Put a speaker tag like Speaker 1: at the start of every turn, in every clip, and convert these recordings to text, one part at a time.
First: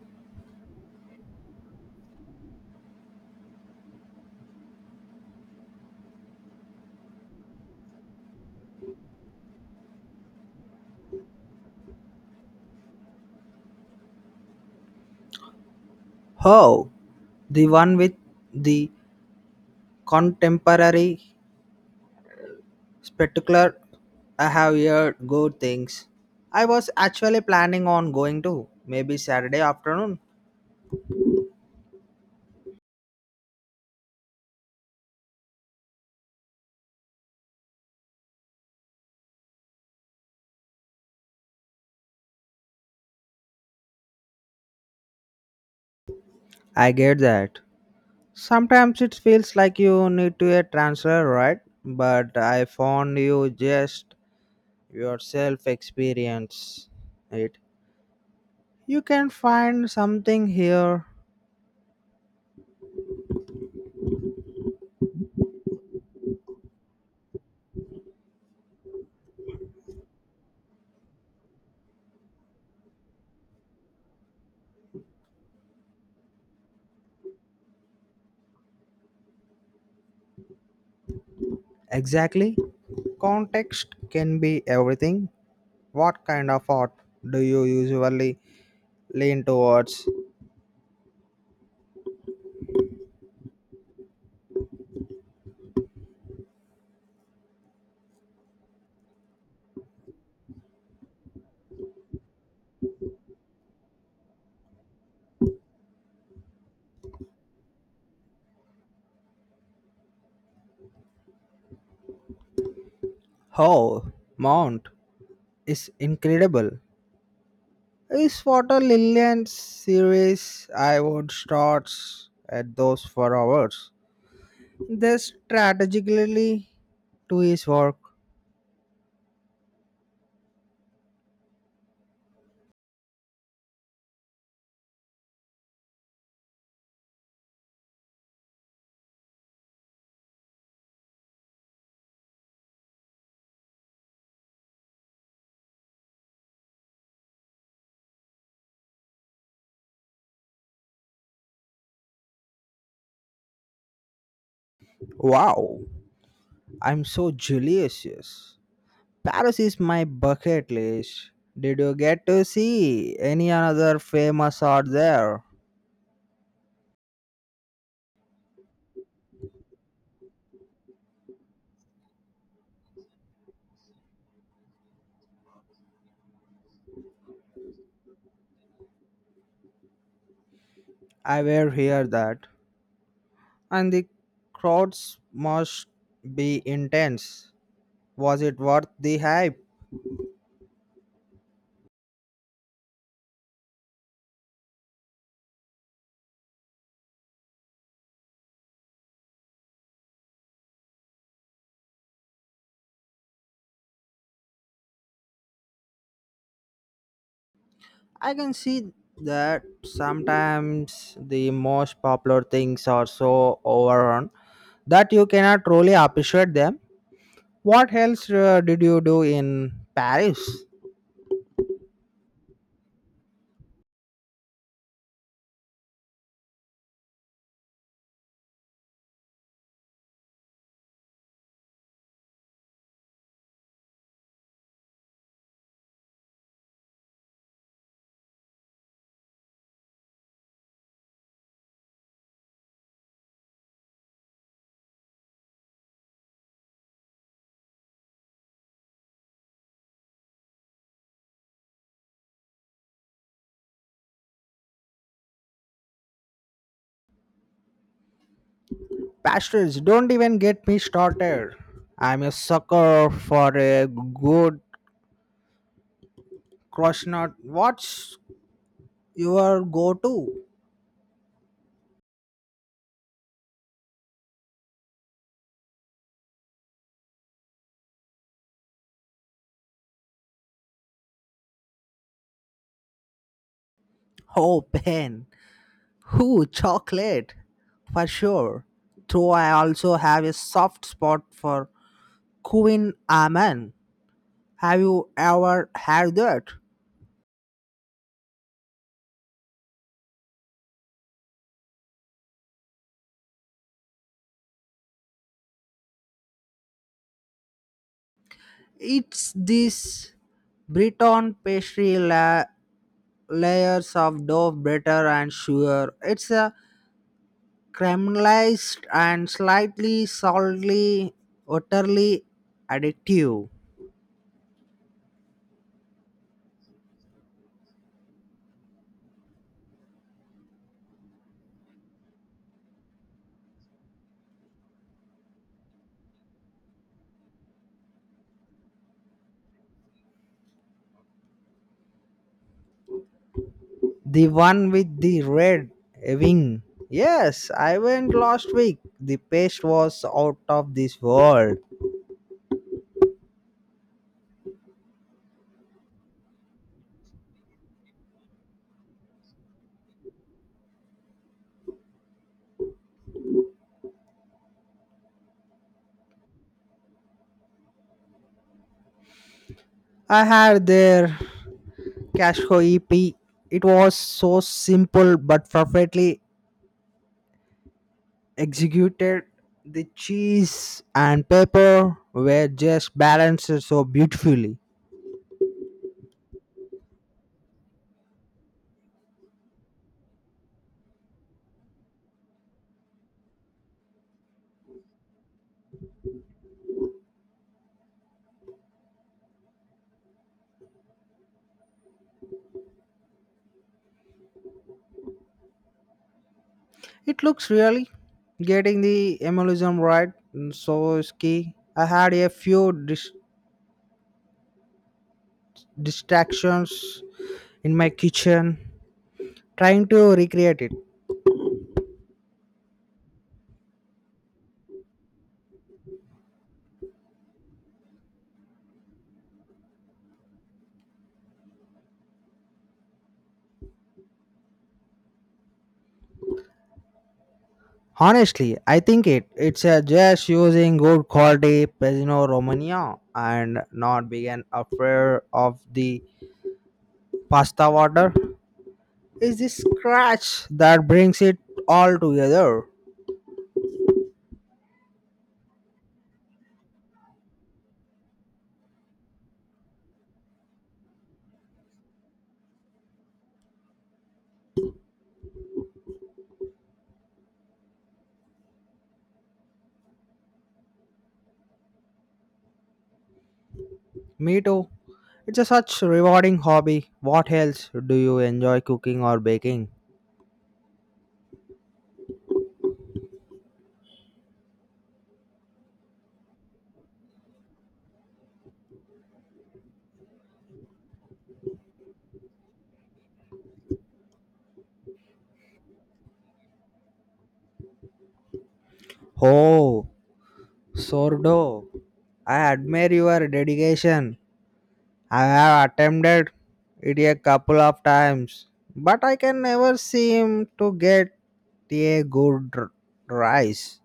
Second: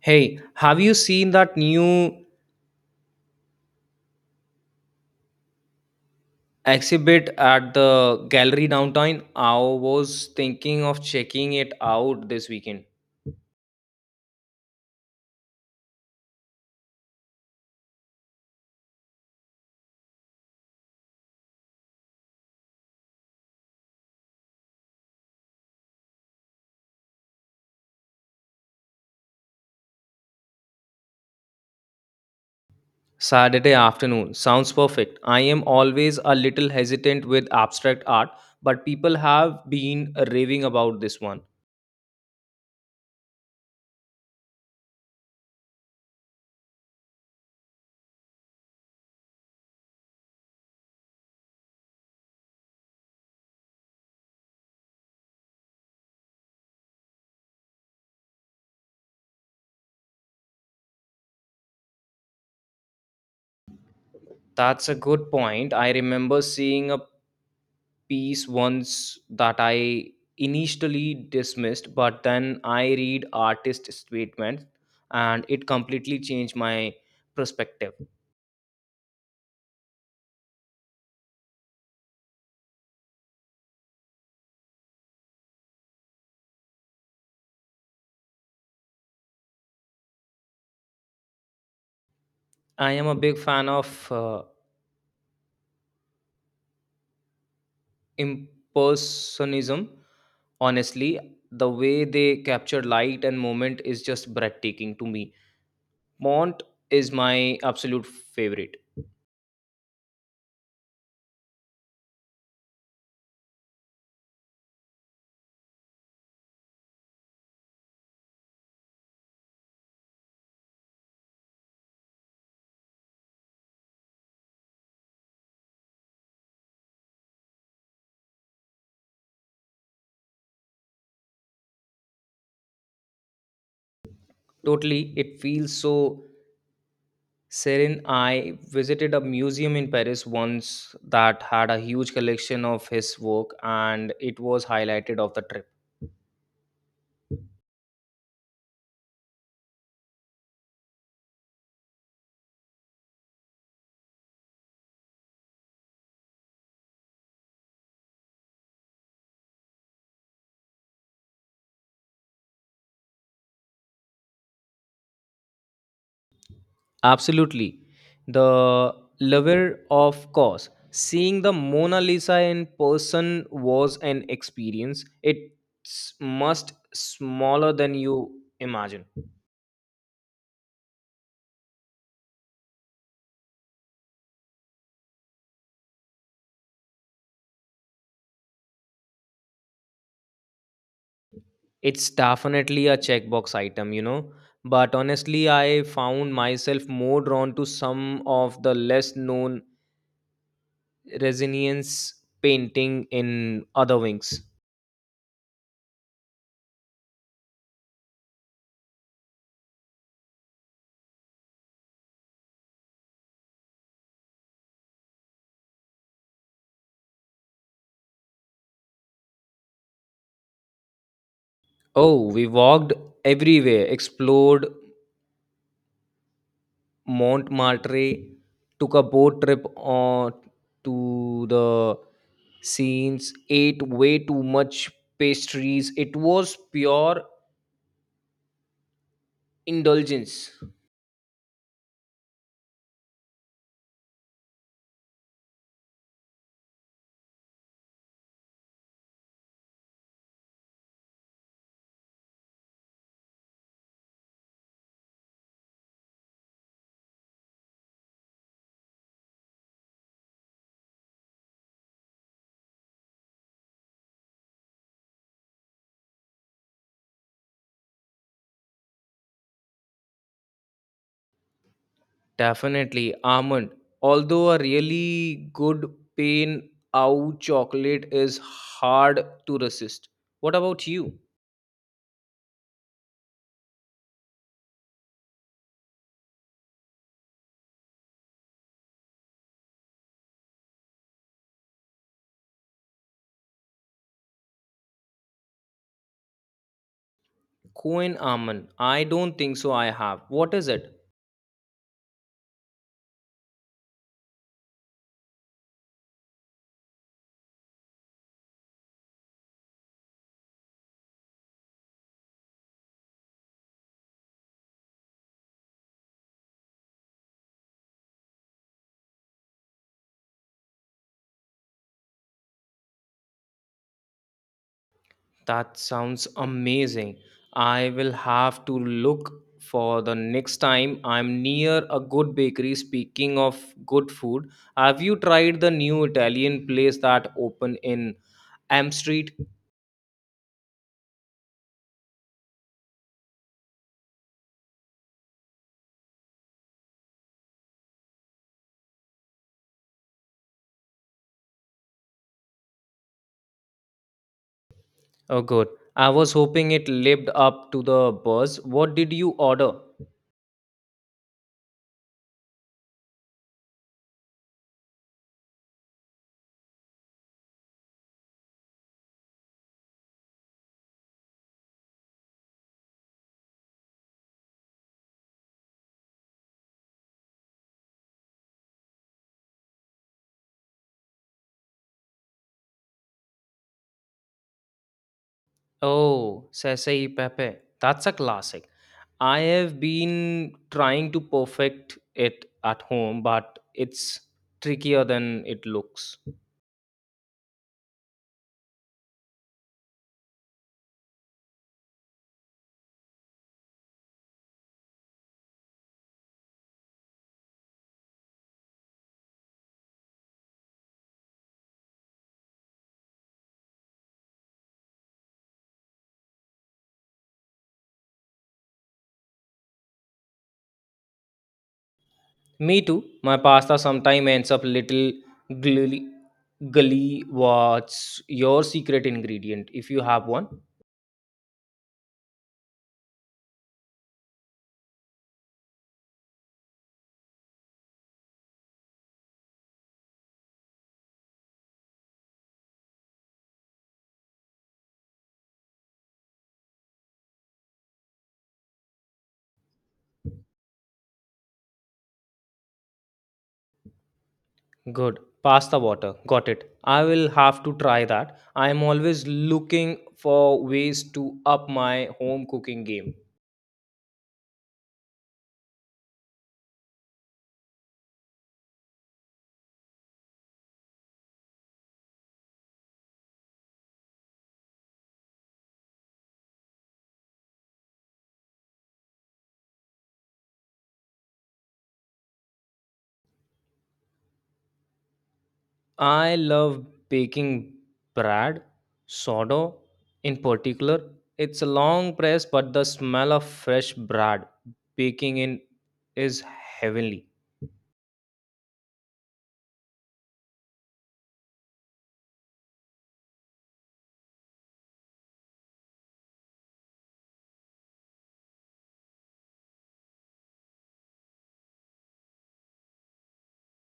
Speaker 1: Hey, have you seen that new exhibit at the gallery downtown? I was thinking of checking it out this weekend.
Speaker 2: Oh, the one with the contemporary spectacular. I have heard good things. I was actually planning on going to maybe Saturday afternoon.
Speaker 1: Saturday afternoon. Sounds perfect. I am always a little hesitant with abstract art, but people have been raving about this one.
Speaker 2: I get that. Sometimes it feels like you need to a transfer, right? But I found you just yourself experience it. You can find something here.
Speaker 1: That's a good point. I remember seeing a piece once that I initially dismissed, but then I read artist statements and it completely changed my perspective.
Speaker 2: Exactly. Context can be everything. What kind of art do you usually lean towards?
Speaker 1: I am a big fan of impersonism. Honestly, the way they capture light and moment is just breathtaking to me. Mont is my absolute favorite.
Speaker 2: Oh, Mount is incredible. Is Water Lillian series I would start at those for hours. This strategically to his work.
Speaker 1: Totally, it feels so Serin, I visited a museum in Paris once that had a huge collection of his work, and it was highlighted of the trip.
Speaker 2: Wow, I'm so jealous. Paris is my bucket list. Did you get to see any another famous art there?
Speaker 1: Absolutely, the lover of course. Seeing the Mona Lisa in person was an experience. It's must smaller than you imagine.
Speaker 2: I will hear that. And the crowds must be intense. Was it worth the hype?
Speaker 1: It's definitely a checkbox item, you know. But honestly, I found myself more drawn to some of the less known resilience painting in other wings.
Speaker 2: I can see that sometimes the most popular things are so overrun that you cannot truly appreciate them. What else did you do in Paris?
Speaker 1: Oh, we walked everywhere, explored Montmartre, took a boat trip on to the scenes, ate way too much pastries. It was pure indulgence.
Speaker 2: Pastries, don't even get me started. I'm a sucker for a good croissant. What's your go to?
Speaker 1: Definitely almond. Although a really good pain out chocolate is hard to resist. What about you?
Speaker 2: Oh, pen. Ooh, chocolate, for sure. Though I also have a soft spot for Queen Aman. Have you ever had that?
Speaker 1: Queen almond. I don't think so. I have. What is it?
Speaker 2: It's this Briton pastry layers of dough, butter, and sugar. It's a caramelized and slightly salty, utterly addictive.
Speaker 1: That sounds amazing. I will have to look for the next time I'm near a good bakery. Speaking of good food, have you tried the new Italian place that opened in Am Street?
Speaker 2: The one with the red wing. Yes, I went last week. The paste was out of this world.
Speaker 1: Oh, good. I was hoping it lived up to the buzz. What did you order?
Speaker 2: I had their Cashco EP. It was so simple but perfectly executed. The cheese and pepper were just balanced so beautifully.
Speaker 1: Oh, Sasai Pepe. That's a classic. I have been trying to perfect it at home, but it's trickier than it looks.
Speaker 2: It looks really getting the emulsion right. So is key. I had a few distractions in my kitchen, trying to recreate it.
Speaker 1: Me too. My pasta sometimes ends up little gully. Gully, what's your secret ingredient if you have one?
Speaker 2: Honestly, I think it's just using good quality Pesino Romagna and not being afraid of the pasta water. Is this scratch that brings it all together?
Speaker 1: Good. Pasta water. Got it. I will have to try that. I am always looking for ways to up my home cooking game.
Speaker 2: Me too. It's a such rewarding hobby. What else do you enjoy cooking or baking?
Speaker 1: I love baking bread, sourdough in particular. It's a long press, but the smell of fresh bread baking in is heavenly.
Speaker 2: Oh, sourdough. I admire your dedication. I have attempted it a couple of times, but I can never seem to get a good rice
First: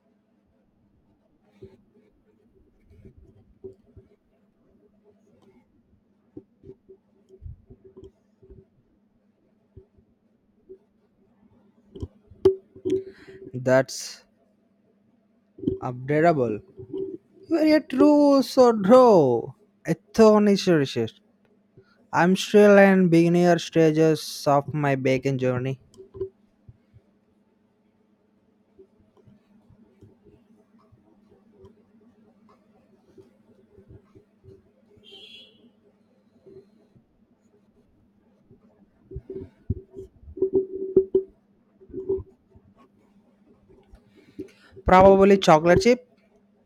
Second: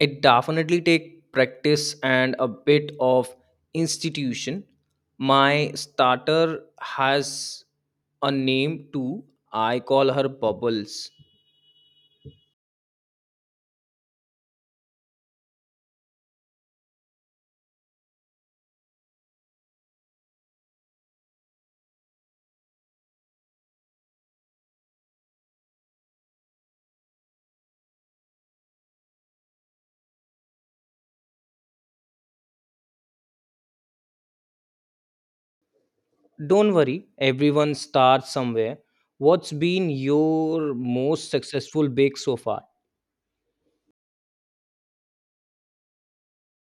Speaker 1: It definitely takes practice and a bit of institution. My starter has a name too. I call her Bubbles.
Speaker 2: that's updatable. You are a true sodro, ethonicious. I'm still in beginner stages of my baking journey.
Speaker 1: Don't worry, everyone starts somewhere. What's been your most successful bake so far?
Speaker 2: Probably chocolate chip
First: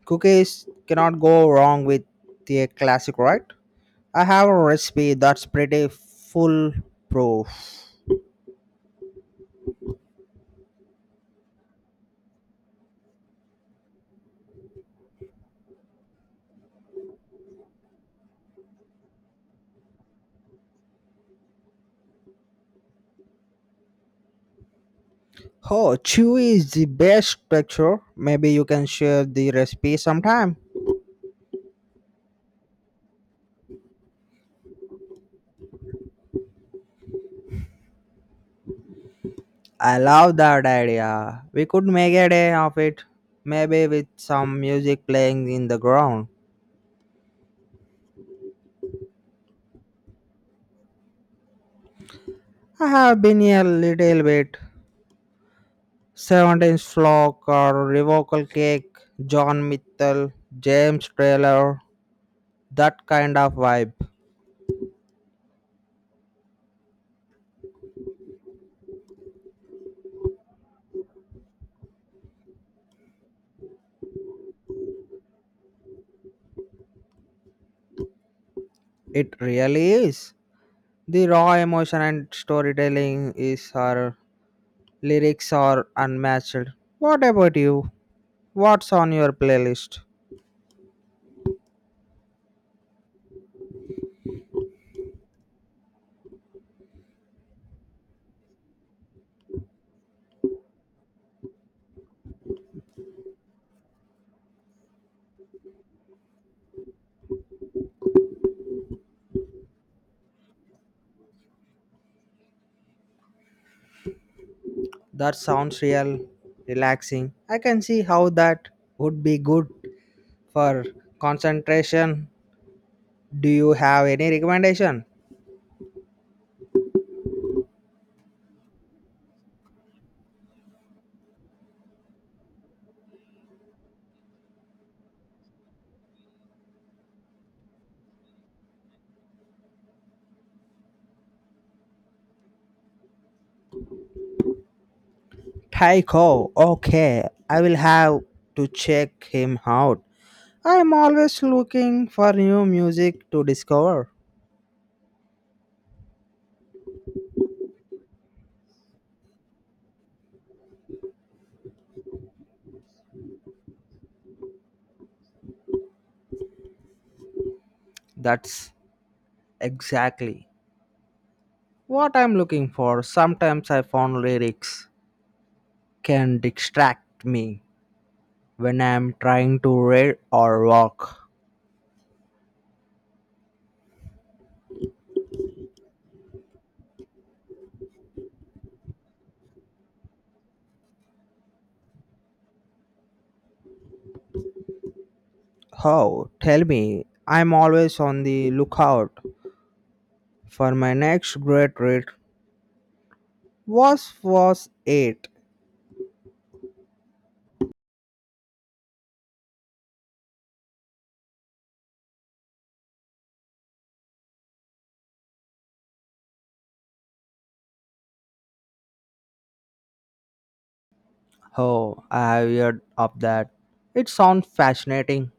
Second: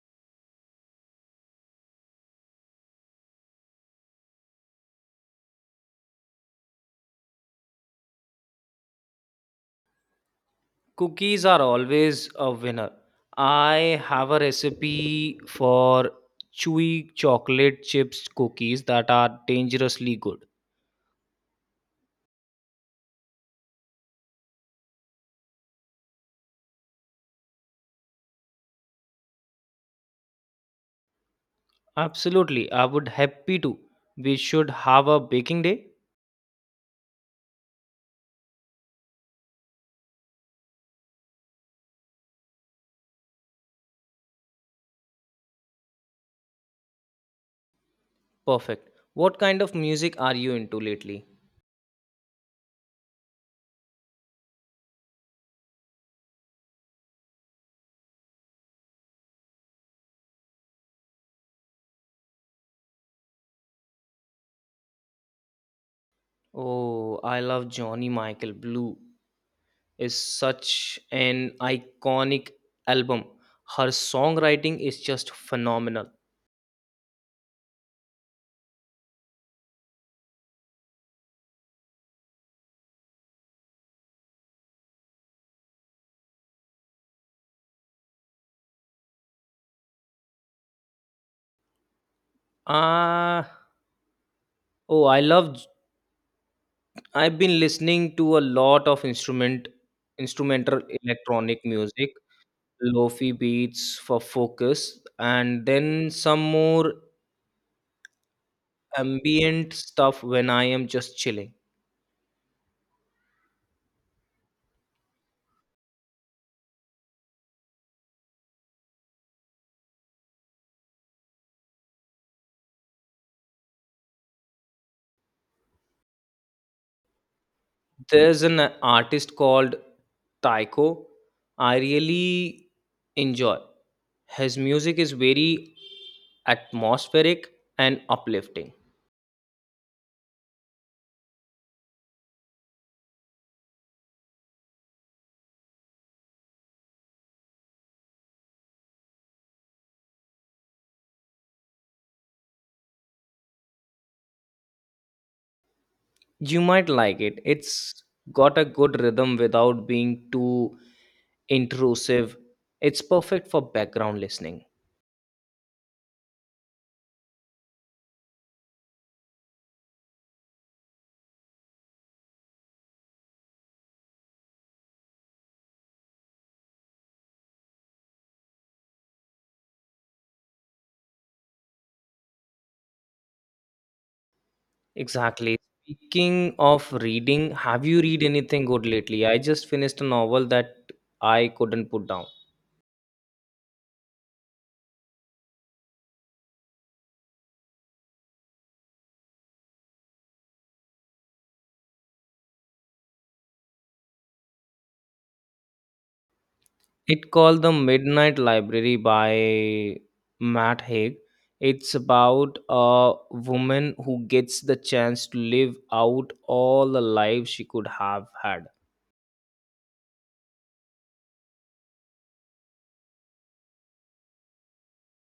Speaker 2: cookies cannot go wrong with the classic, right? I have a recipe that's pretty foolproof.
Speaker 1: Cookies are always a winner. I have a recipe for chewy chocolate chips cookies that are dangerously good.
Speaker 2: Oh, chewy is the best picture. Maybe you can share the recipe sometime.
Speaker 1: Absolutely, I would happy to. We should have a baking day.
Speaker 2: I love that idea. We could make a day of it. Maybe with some music playing in the ground.
Speaker 1: Perfect. What kind of music are you into lately?
Speaker 2: I have been a little bit. Seventeenth Flock or Revocal Cake, John Mitchell, James Taylor, that kind of vibe.
Speaker 1: Oh, I love Johnny Michael Blue. Is such an iconic album. Her songwriting is just phenomenal.
Speaker 2: It really is. The raw emotion and storytelling is her lyrics are unmatched. What about you? What's on your playlist?
Speaker 1: Ah, oh, I've been listening to a lot of instrumental electronic music, lofi beats for focus, and then some more ambient stuff when I am just chilling.
Speaker 2: That sounds real relaxing. I can see how that would be good for concentration. Do you have any recommendation?
Speaker 1: There's an artist called Taiko. I really enjoy. His music is very atmospheric and uplifting.
Speaker 2: Tycho, okay. I will have to check him out. I'm always looking for new music to discover.
Speaker 1: You might like it. It's got a good rhythm without being too intrusive. It's perfect for background listening.
Speaker 2: That's exactly what I'm looking for. Sometimes I found lyrics can distract me when I'm trying to read or walk.
Speaker 1: Exactly. Speaking of reading, have you read anything good lately? I just finished a novel that I couldn't put down.
Speaker 2: How? Tell me. I'm always on the lookout for my next great read. What was it?
Speaker 1: It called The Midnight Library by Matt Haig. It's about a woman who gets the chance to live out all the life she could have had.
Speaker 2: Oh, I have heard of that. It sounds fascinating.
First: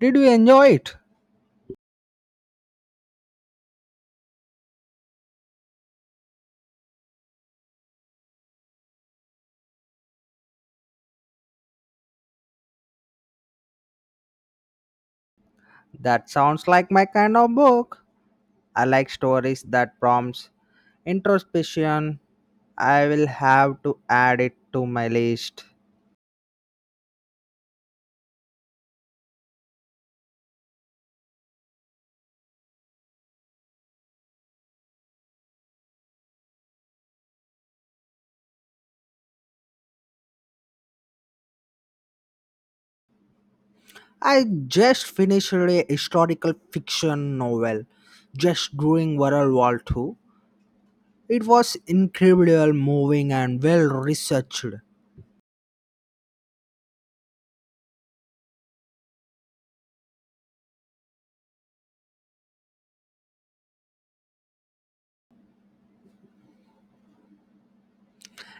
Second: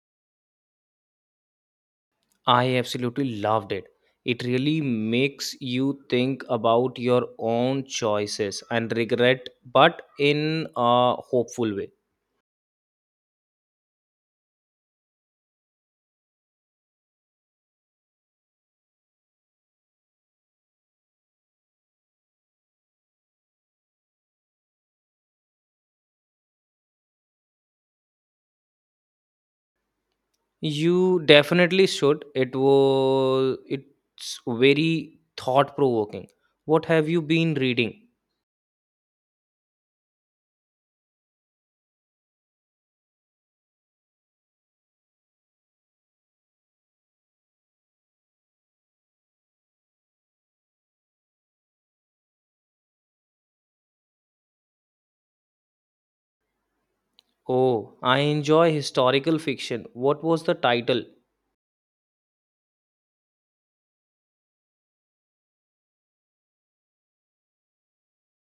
Speaker 2: Did you enjoy it?
Speaker 1: I absolutely loved it. It really makes you think about your own choices and regret, but in a hopeful way.
Speaker 2: That sounds like my kind of book. I like stories that prompts introspection. I will have to add it to my list.
Speaker 1: You definitely should. It's very thought provoking. What have you been reading?
Speaker 2: I just finished a historical fiction novel just during World War II. It was incredible, moving, and well researched.
Speaker 1: Oh, I enjoy historical fiction. What was the title?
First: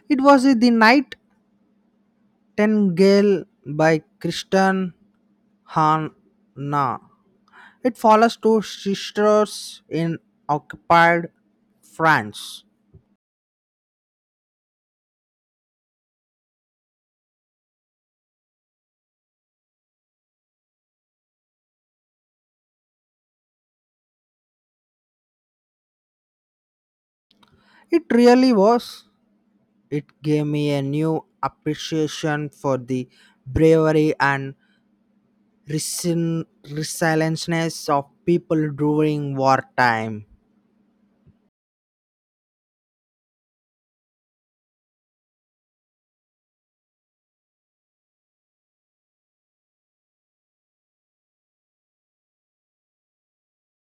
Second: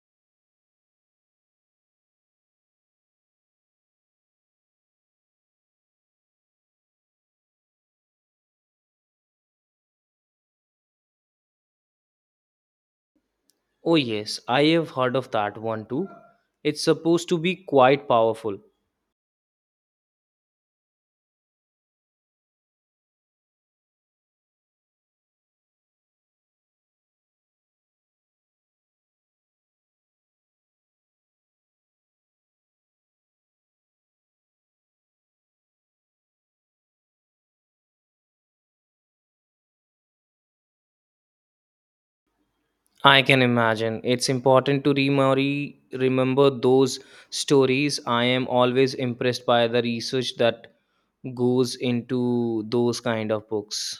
Speaker 2: It was The Night Nightingale by Kristen Hanna. It follows two sisters in occupied France.
Speaker 1: Oh yes, I have heard of that one too. It's supposed to be quite powerful.
Speaker 2: It really was. It gave me a new appreciation for the bravery and resilience of people during wartime.
Speaker 1: I can imagine. It's important to remember those stories. I am always impressed by the research that goes into those kind of books.